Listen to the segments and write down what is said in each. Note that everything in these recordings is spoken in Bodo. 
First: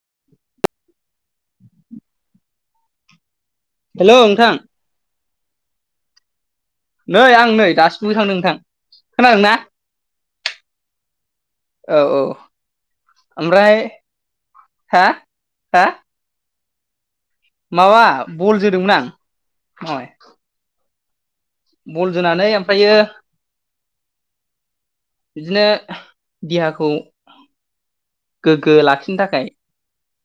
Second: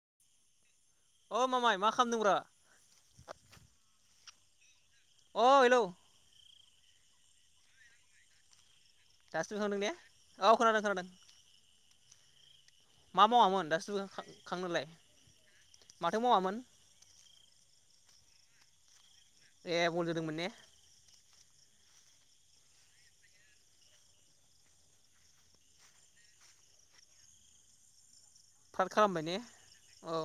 [inaudible] अ मामाय मा खामदों ब्रा? लौ नोंथां अ हेलौ नै आं नै दासो दुगै खांदों नोंथां। खोनादों दासो ना दुगै खांदों ने औ खोनादों खोनादों। औ औ। मा मावामोन ओमफ्राय दासो दुगगै खां-खांनोलाय हा हा माथो मावामोन। माबा बल जोदोंमोन आं। ए मावहाय बल जोदोंमोन ने। बल जोनानै ओमफायो बिदिनो देहाखौ गोग्गो फ्राद लाखिनो खालामबाय ने थाखाय औ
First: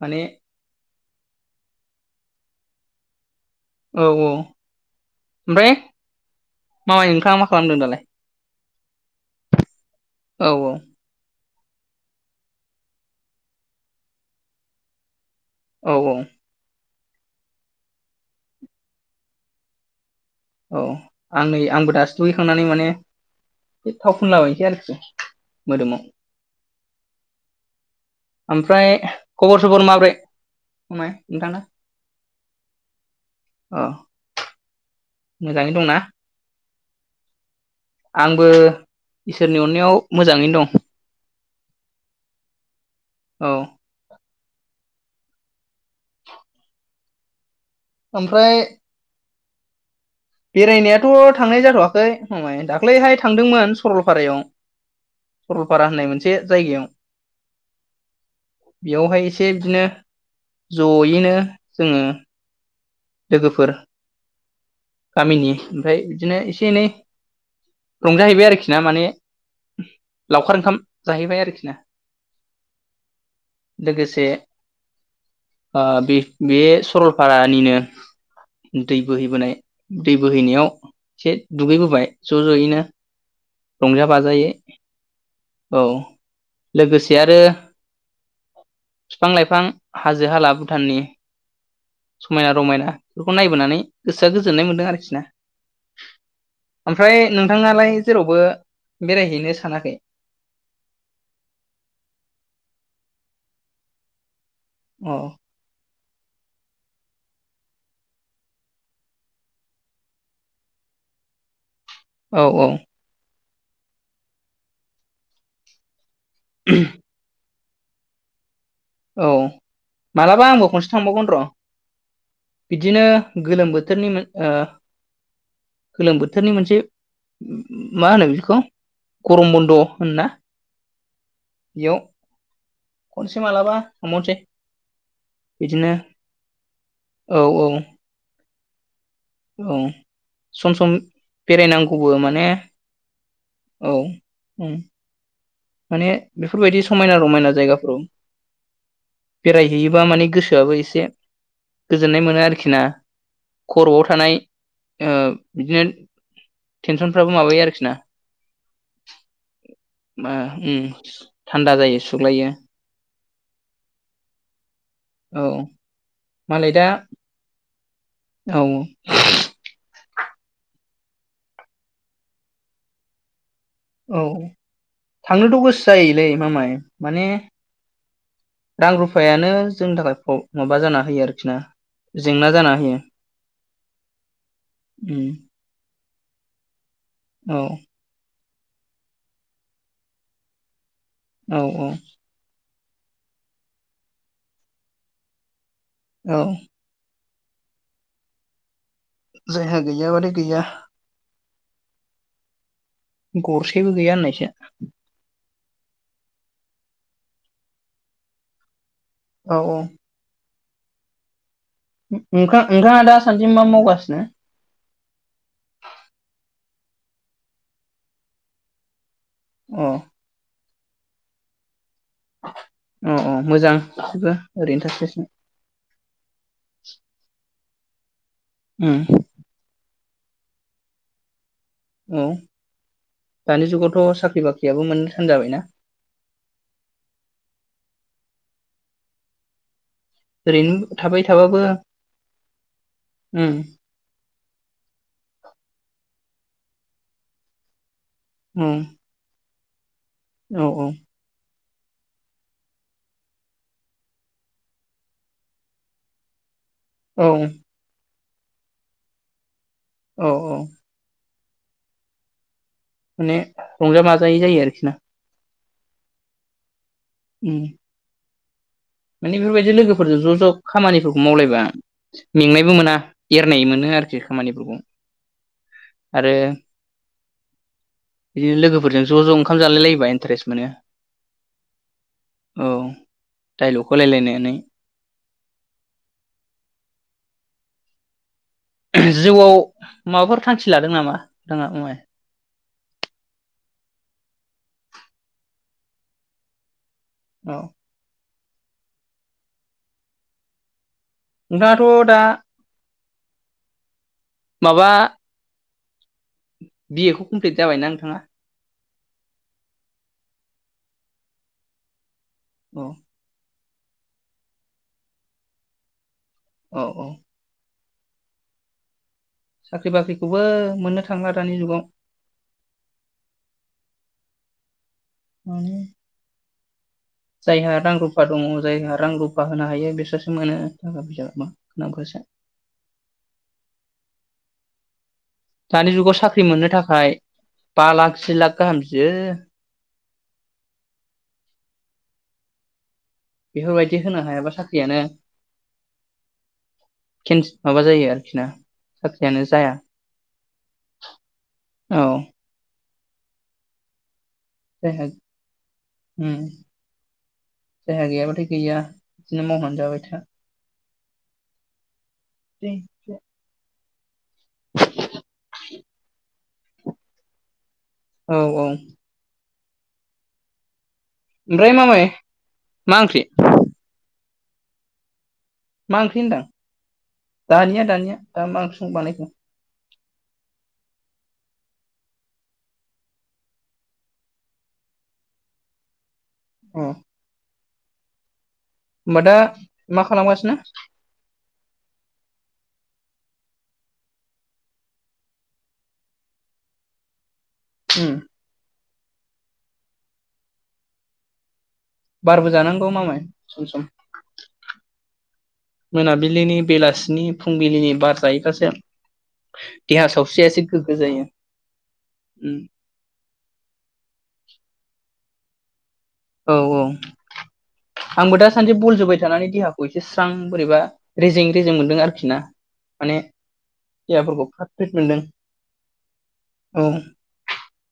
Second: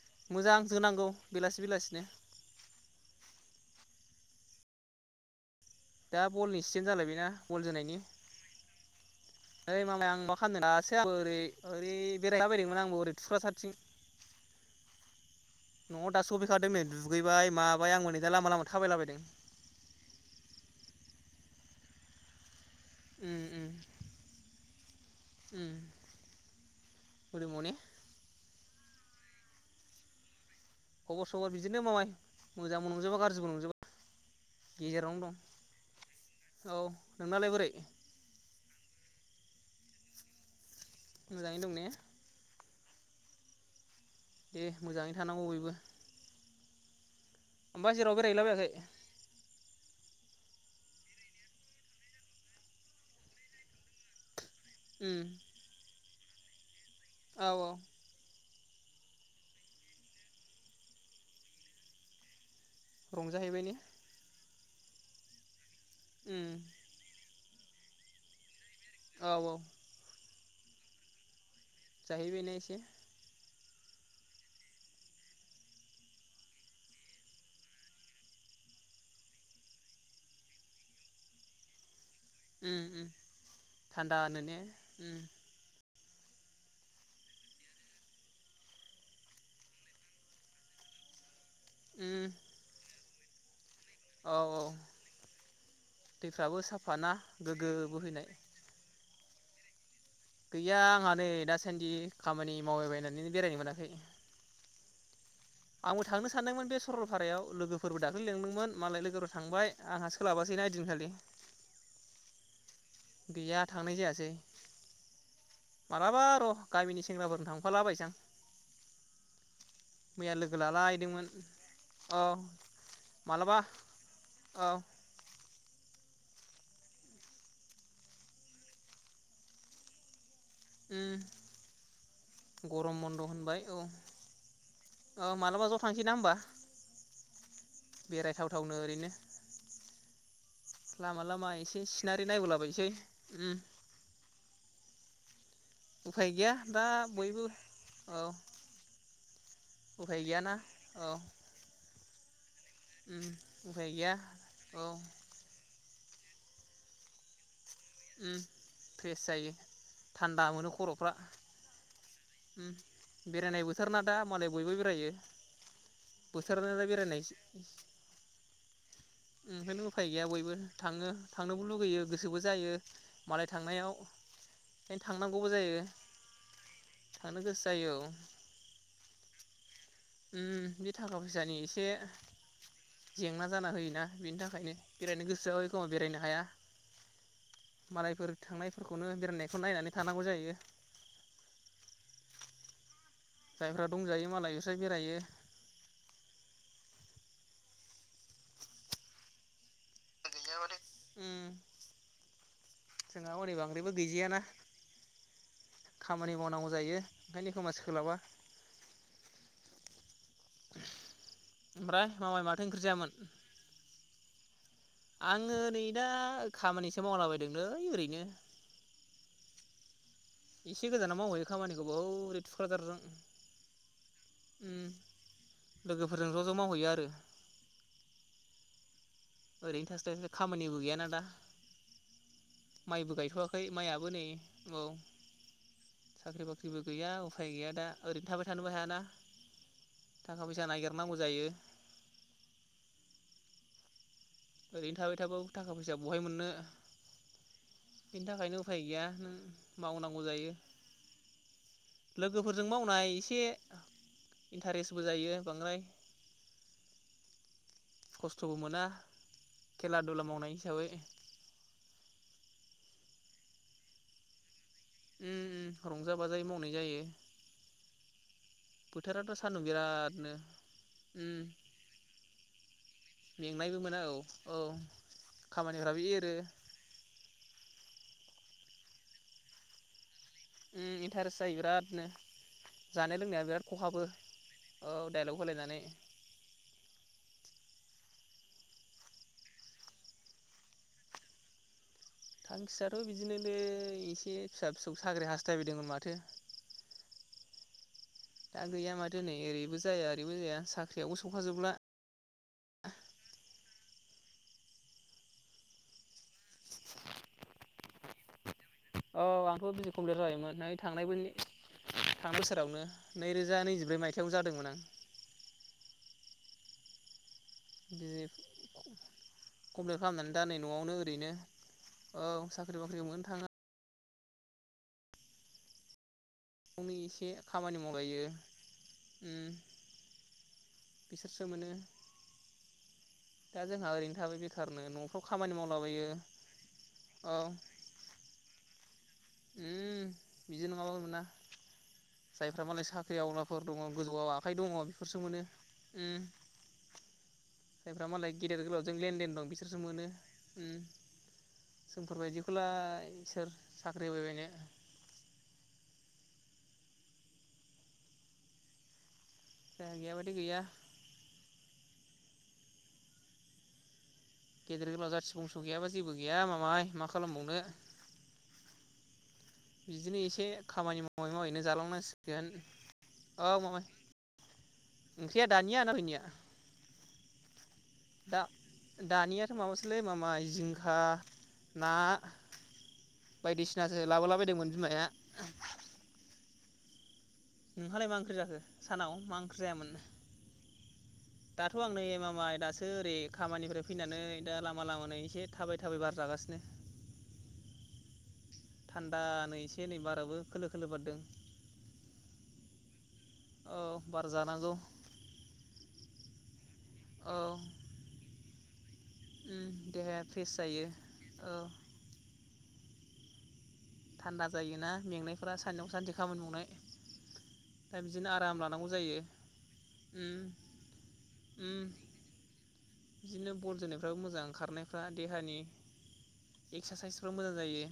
माने मोजां जोनांगौ। बेलासि बेलासिनो औ औ। ओमफ्राय दा बलनि सिजेन मामाय जालायबायना नोंथाङा मा बल खालामदों जोनायनि। दालाय नोय मामाय आं मा औ खालामदों दासो आंबो ओरै ओरै बेरायहैला बायदोंमोन आंबो ओरै थुख्रासारथिं औ औ न'आवनो दासो सौफै खादों नै। दुगैबाय माबाय आंबो नै दा लामा लामा थाबायलाबायदों। औ आं नै आंबो दासो दुगैखांनानै माने। उम उम थाव फुनलाबायनोसै आरोखि उम मोदोमाव। मोदोमाव ने ओमफ्राय खबर सबर माब्रै। मामाय खबर सबर नोंथांना बिदिनो मामाय मोजांबो नंजोबा गाज्रिबो अ नंजोबा गेजेरावनो दं। मोजाङै दंना औ नोंनालाय बोरै आंबो। इसोरनि अननायाव मोजाङैनो दं। मोजाङैनो दं ने? औ दे मोजाङैनो थानांगौ बयबो। ओमफ्राय जेरावबो बेरायहैला ओमफ्राय बायाखै? बेरायनायाथ' थांनाय जाथ'वाखै मामाय दाख्लैहाय थांदोंमोन सरलपारायाव। उम सरलपारा होननाय मोन से जायगायाव औ औ बेयावहाय एसे बिदिनो जयैनो जोंङो रंजाहैबाय ने? गामिनि ओमफ्राय बिदिनो उम एसे एनै रंजाहैबाय आरोखि बिना माने औ औ लावखार ओंखाम जाहैबाय आरोखि ना। जाहैबायने एसे? लोगोसे बे बे सरलपारानिनो दै बोहैबोनाय दै बोहैनायाव एसे दुगैबोबाय। ज' उम ज'यैनो उम रंजा थान्दानो बाजायै ने उम औ। लोगोसे आरो बिफां लाइफां हाजो हाला भुटाननि उम समायना रमायना बेखौ नायबोनानै गोसोआ औ औ गोजोननाय मोनदों आरोखि ना दैफ्राबो साफा ना ओमफ्राय गोग्गो नोंथाङालाय बोहैनाय जेरावबो बेरायहैनो सानाखै गैया आंहा नै दासान्दि खामानि मावबायबायनानै बेरायनो मोनाखै। औ आंबो थांनो सानदोंमोन बे सरलपारायाव लोगोफोरबो दाख्लै लेंदोंमोन मालाय लोगोफोर थांबाय आंहा सोलाबासै ना ओइदिनखालि। औ औ गैया थांनाय जायासै। मालाबा र' गामिनि सेंग्राफोर थां फाला बायसां औ मालाबा आंबो खनसे थांबावगोन लालायदोंमोन र औ बिदिनो मालाबा गोलोम बोथोरनि मोन ओ औ गोलोम बोथोरनि मोनसे मा होनो बेखौ गरम बन्द होनना बेयाव उम्म गरम बन्द खनसे होनबाय मालाबा औ। थांबावनोसै ओ मालाबा ज बिदिनो थांसैना होमबा? औ औ बेरायथाव थावनो ओरैनो ओं सम सम लामा लामा एसे बेरायनांगौबो सिनारि माने नायबोलाबायसै उम औ ओं। माने उफाय गैया बेफोरबायदि दा समायना बयबो रमायना जायगाफोराव औ बेरायहैयोबा उफाय माने गैयाना गोसोआबो एसे औ गोजोननाय मोनो आरो खिना उम उफाय खर'आव गैया थानाय औ ओ बिदिनो टेनसनफ्राबो माबायो आरोख उम फ्रेस जायो। मा थान्दा मोनो उम ख'रफ्रा थान्दा जायो सुग्लायो उम बेरायनाय बोथोर ना दा मालाय बयबो बेरायो औ बोथोरना दा बेरायनायसो। [inaudible] औ उफाय गैया बयबो थाङो थांनोबो लुगैयो गोसोबो जायो। मालाय थांनायाव औ ओंखायनो थांनांगौबो थांनोथ' जायो गोसो जायोलै मामाय माने थांनो गोसो जायो औ रां रुफायानो जोंनि थाखाय प्र उम माबा बे जाना थाखा होयो आरोखि फैसानि ना एसे जेंना जाना होयो जेंना जाना होयोना बेनि थाखायनो बेरायनो उम गोसोआ एखोमा बेरायना हाया औ मालायफोर थांनायफोरखौनो बेरायनायखौ नायनानै थानांगौ जायो। औ औ जायफ्रा दंजायो मालाय बिसाय बेरायो। औ जायहा गैया माने गैया। उम। जोंहा हनै बांद्रायबो गरसेबो गैया गैजायाना होननायसो। खामानि मावनांगौ जायो ओंखायनो खोमा सोलाबा। औ अ [inaudible] ओमफ्राय मामाय नोंथां माथो ओंख्रि नोंथाङा जायामोन दासान्दि मा मावगासिनो आङो नै दा खामानिसो मावलाबायदोंलै ओरैनो। अ। इसे गोजानाव माहैयो खामानि गोबाव ओरै थुक्राझारजों अ अ मोजां गासिबो ओरैनो ओम थास्लायस्लाय लोगोफोरजों ज' ज' मावहैयो आरो। उम। ओरैनो थास्लाय स्लाय खामानिबो गैयाना दा। औ माइबो गायथ'वाखै दानि माइयआो जुगावथ' नै साख्रि बाख्रियाबो औ मोननो थान जाबायना साख्रि बाख्रिबो गैया उफाय गैया दा। ओरैनो थाबाय थानोबो हायाना। थाखा फैसा ओरैनो नागिरनांगौ थाबाय जायो थाबाबो अम ओरैनो थाबाय थाबाबो थाखा फैसा बहाय मोनो। बेनि थाखायनो उम उफाय गैया मावनांगौ जायो। औ औ लोगोफोरजों मावनाय एसे इन्टारेस्टबो जायो बांद्राय औ खस्थ'बो मोना खेला दुला औ मावनाय औ हिसाबै माने रंजा बाजायै जायो आरोखि ना अम अम रंजा बाजायै मावनाय जायो। अम माने बोथोराथ' सान्दुं बेफोरबायदि बिरादनो लोगोफोरजों ज' ज' खामानिफोरखौ उम मावलायबा मेंनायबो मोना एरनाय मेंनायबो मोनो मोना औ आरोखि औ खामानिफोरखौ खामानिफ्राबो आरो एरो बिदिनो लोगोफोरजों ज' ज' ओंखाम जालायलायोबा इन्टारेस्ट मोनो अम इन्टारेस्ट जायो बिरादनो औ जानाय लोंनाया बिराद दाइलग खहाबो होलायलायनानै डाइलग होलायनानै। जिउआव माबाफोर थांखि लादों नामा नोंथाङा बुंनाय थांखियाथ' बिदिनोलै एसे फिसा-फिसौखौ साख्रि हास्थायबायदोंमोन माथो औ दा गैया माथो नै ओरैबो जाया ओरैबो जाया साख नोंथांआथ' दा माबा बिए खौ कमप्लिट जाबायना नोंथाङा औ आंथ' बिए कमप्लिट जायोमोन नै थांनायबो थांनाय बोसोरावनो औ नैरोजा नैजि जिब्रै मायथायाइाव जादोंमोन आं औ औ बिए साख्रि कमप्लेट खालामनानै बाख्रिखौबो दा नै न'आवनो मोननो ओरैनो थांला दानि जुगाव औ साख्रि बाख्रि मोननो थाङा। माने गावनो एसे जायहा खामानि रां मावलायो रुफा दंङ जायहा रां उम रुफा होनो हायो बिसोरसो मोनो। थाखा फैसा बिसोरसो मा मोनो नामखौसो दा जोंहा ओरैनो थाबाय बेखारनो न' दानि जुगाव साख्रि मोननो थाखाय औ बा लाख से लाख गाहाम बियो उम बिदि नङाबा मोना जायफ्रा मालाय सा ख्रि आवलाफोर दंङ बेफोरबायदि होनो गोजौआव हायाबा आखाइ दंङ साख्रियानो बेफोरसो मोनो अम केन्स माबा जायफ्रा जायो मालाय आरोखि ना गेदेर गोलावजों लेनदेन साख्रियानो दं जाया बिसोरसो मोनो ओम औ जोंफोरबायदिखौ लाय आ सोर साख्रि होबाय बायनो जायहा ओम जायहा गैयाबाथाय गैया बिदिनो मावनानै जायहा जाबाय था। गैयाबादि गैया [unintelligible] गेदेर गोलाव जाथि बंस' गैयाबा जेबो गैया मामाय मा खालामबावनो औ औ। बिदिनो एसे खामानि माव मावै मावैनो ओमफ्राय मामाय जालांनांसिगोन मा ओंख्रि औ मामाय। ओंख्रिया दानिया ना मा ओंख्रि दहायनिया? होनदां दानिया दानिया दा मा ओंख्रि संनो बानायखो दानियाथ' माबासोलै मामाय जिंखा ना बायदिसिनासो लाबोलाबायदोंमोन बिमाया। अ। नोंहालाय मा ओंख्रि जाखो? सानाव दा मा ओंख्रि जायामोन मा खालामगासिनो दाथ' आंनो ए मामाय दासो ओ ओरै खामानिफ्राय फैनानै दा लामा लामानि एसे थाबाय थाबाय बार जागासिनो ओम। थान्दा नै एसे नै बाराबो खोलो खोलो बारदों। बारबो जानांगौ मामाय सम औ सम। बार जानांगौ मोनाबिलिनि बेलासिनि औ फुंबिलिनि बार जायोबासो उम देहा देहाया फ्रेस सावस्रियासो गोग्गो जायो औ ओम। थान्दा जायोना मेंनाय फ्रा सानयाव सानसे खामानि औ मावनाय औ दा बिदिनो आंबो दा आराम सान्दै लानांगौ बल जायो जोबाय थानानै देहाखौ एसे स्रां उम बोरैबा रेजें रेजें उम मोनदों आरोखि ना। माने बिदिनो बल जोनायफ्राबो मोजां देहाफोरखौ फ्रात फ्रिट खारनायफ्रा मोनदों देहानि औ एक्सारसाइसफ्रा मोजां जायो।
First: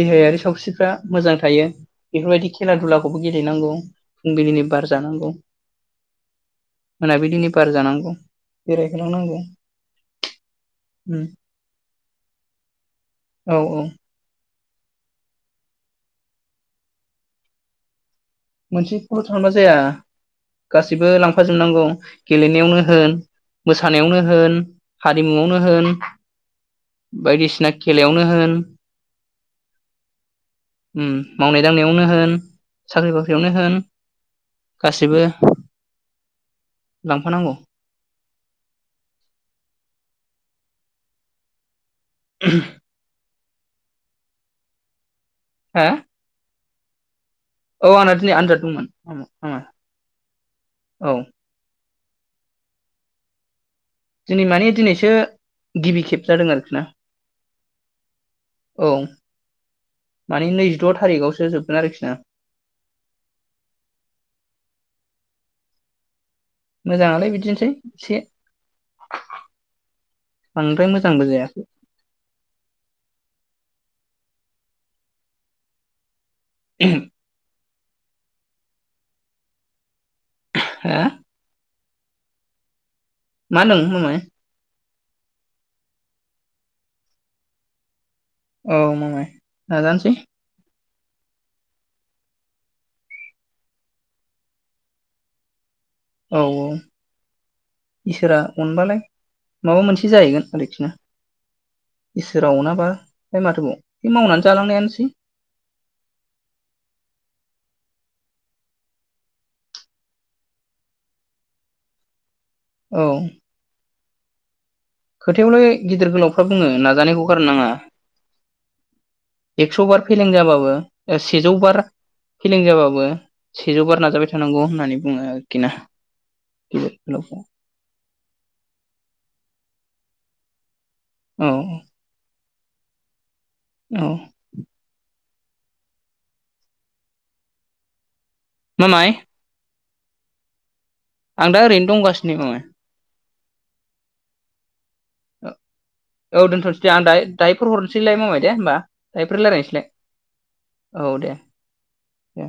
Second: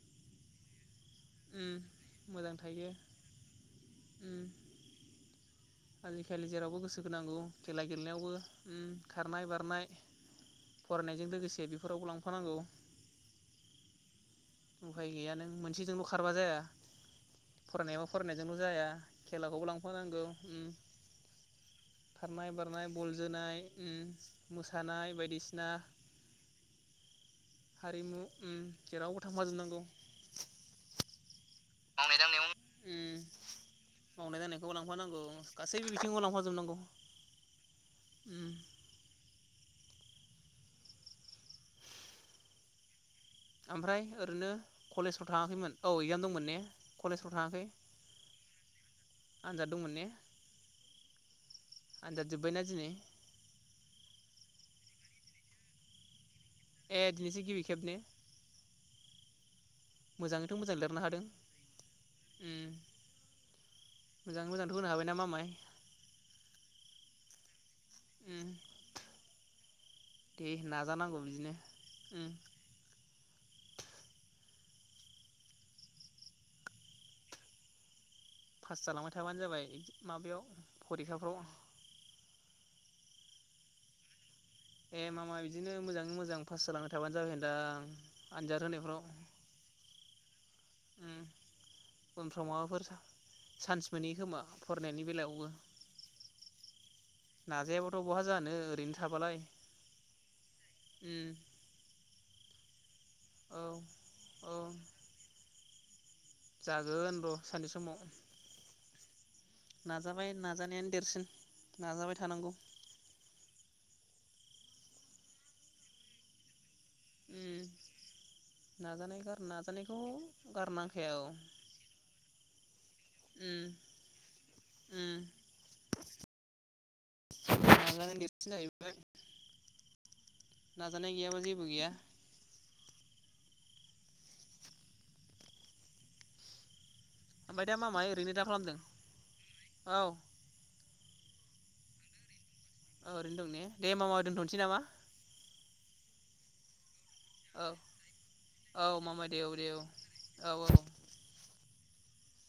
देहायारि सावस्रिफ्रा मोजां थायो उम बेफोरबायदि मोजां खेला थायो दुलाखौबो गेलेनांगौ उम फुंबिलिनि बार जानांगौ आजिखालि जेरावबो गोसो होनांगौ मोनाबिलिनि बार खेला जानांगौ गेलेनायावबो उम बेरायहोलांनांगौ खारनाय बारनाय ओम फरायनायजों लोगोसे बेफोरावबो लांफानांगौ औ औ। उफाय गैया नों मोनसेजोंल' खारबा जाया फरायनायाव फरायनायजोंल' जाया मोनसे खौल' थांबा खेलाखौबो जाया लांफानांगौ उम गासैबो लांफाजोबनांगौ खारनाय गेलेनायावनो बारनाय बल होन जोनाय उम मोसानायावनो होन मोसानाय हारिमुआवनो बायदिसिना होन बायदिसिना हारिमु खेलायावनो होन उम जेरावबो थांफा जोबनांगौ। उम मावनाय दांनायावनो होन साख्रि-बाख्रि मावनाय दांनायखौबो लांफानांगौ गासैबो बिथिंखौ लांफा ह जोबनांगौ लांफानांगौ [unintelligible] ओमफ्राय ओरैनो कलेज फ्राव थाङाखैमोन हा औ एक्जाम दंमोन ने? कलेज औ आंना दिनै आनजाद दंमोन आनजाद दंमोन ने [unintelligible] औ आनजाद जोबायना दिनै? दिनै माने दिनैसो गिबि खेब जादों आरोखि ना ए दिनैसो गिबि खेब ने औ माने मोजाङैथ' मोजां नैजिद' लिरनो हादों? थारिखआवसो जोबगोन आरोखि ना उम। मोजाङै मोजांथ' होनो हाबाय ना मामाय मोजाङालाय बिदिनोसै एसे उम दे बांद्राय नाजानांगौ मोजांबो बिदिनो जायाखै उम [unintelligible] पास जालांबाय थाबानो जाबाय माबायाव हा फरिखाफ्राव मा होन्दों मामाइ ए मामा बिदिनो मोजाङै मोजां पास जालांबाय थाबानो जाबाय होनदां आनजाद औ होनायफ्राव मामाय नाजानोसै उम उनफ्राव माबाफोर चा चान्स मोनहैयो खोमा फरायनायनि बेलायावबो औ औ नाजायाबाथ' बहा इसोरा जानो ओरैनो अनबालाय थाबालाय माबा मोनसे जाहैगोन आरोखि ना उम सोरा अनाबा ओमफाय औ माथोबाव बे मावनानै औ जालांनायानोसै जागोन र' सानसे समाव नाजाबाय नाजानायानो देरसिन नाजाबाय थानांगौ औ खोथायावलाय गिदिर गोलावफ्रा बुङो ना जानायखौ गारनो उम नाङा नाजानाय गार एक्स' नाजानायखौ बार फेलें जाबाबो गारनांखाया औ सेजौ बार फेलें जाबाबो बवा उम सेजौ बार नाजाबाय थानांगौ होननानै बुङो उम आरोखि ना गिदिर गोलावफ्रा नाजानाय देरसिन जाहैबाय नाजानाय गैयाबा औ जेबो गैया औ [unintelligible] ओरैनो दा खालामदों मामाय औ आं दा ओरैनो दंगासिनो मामाइ औ ओरैनो दं ने दे होमबा दथनोसै नामा। औ दोनथनोसै। दे आं दाहाय औ दाहायफोर हरनोसैलाय मामाय दे होमबा औ मामा दे दायोफोर औ दे औ रायज्लायनोसैलाय औ दे। दे।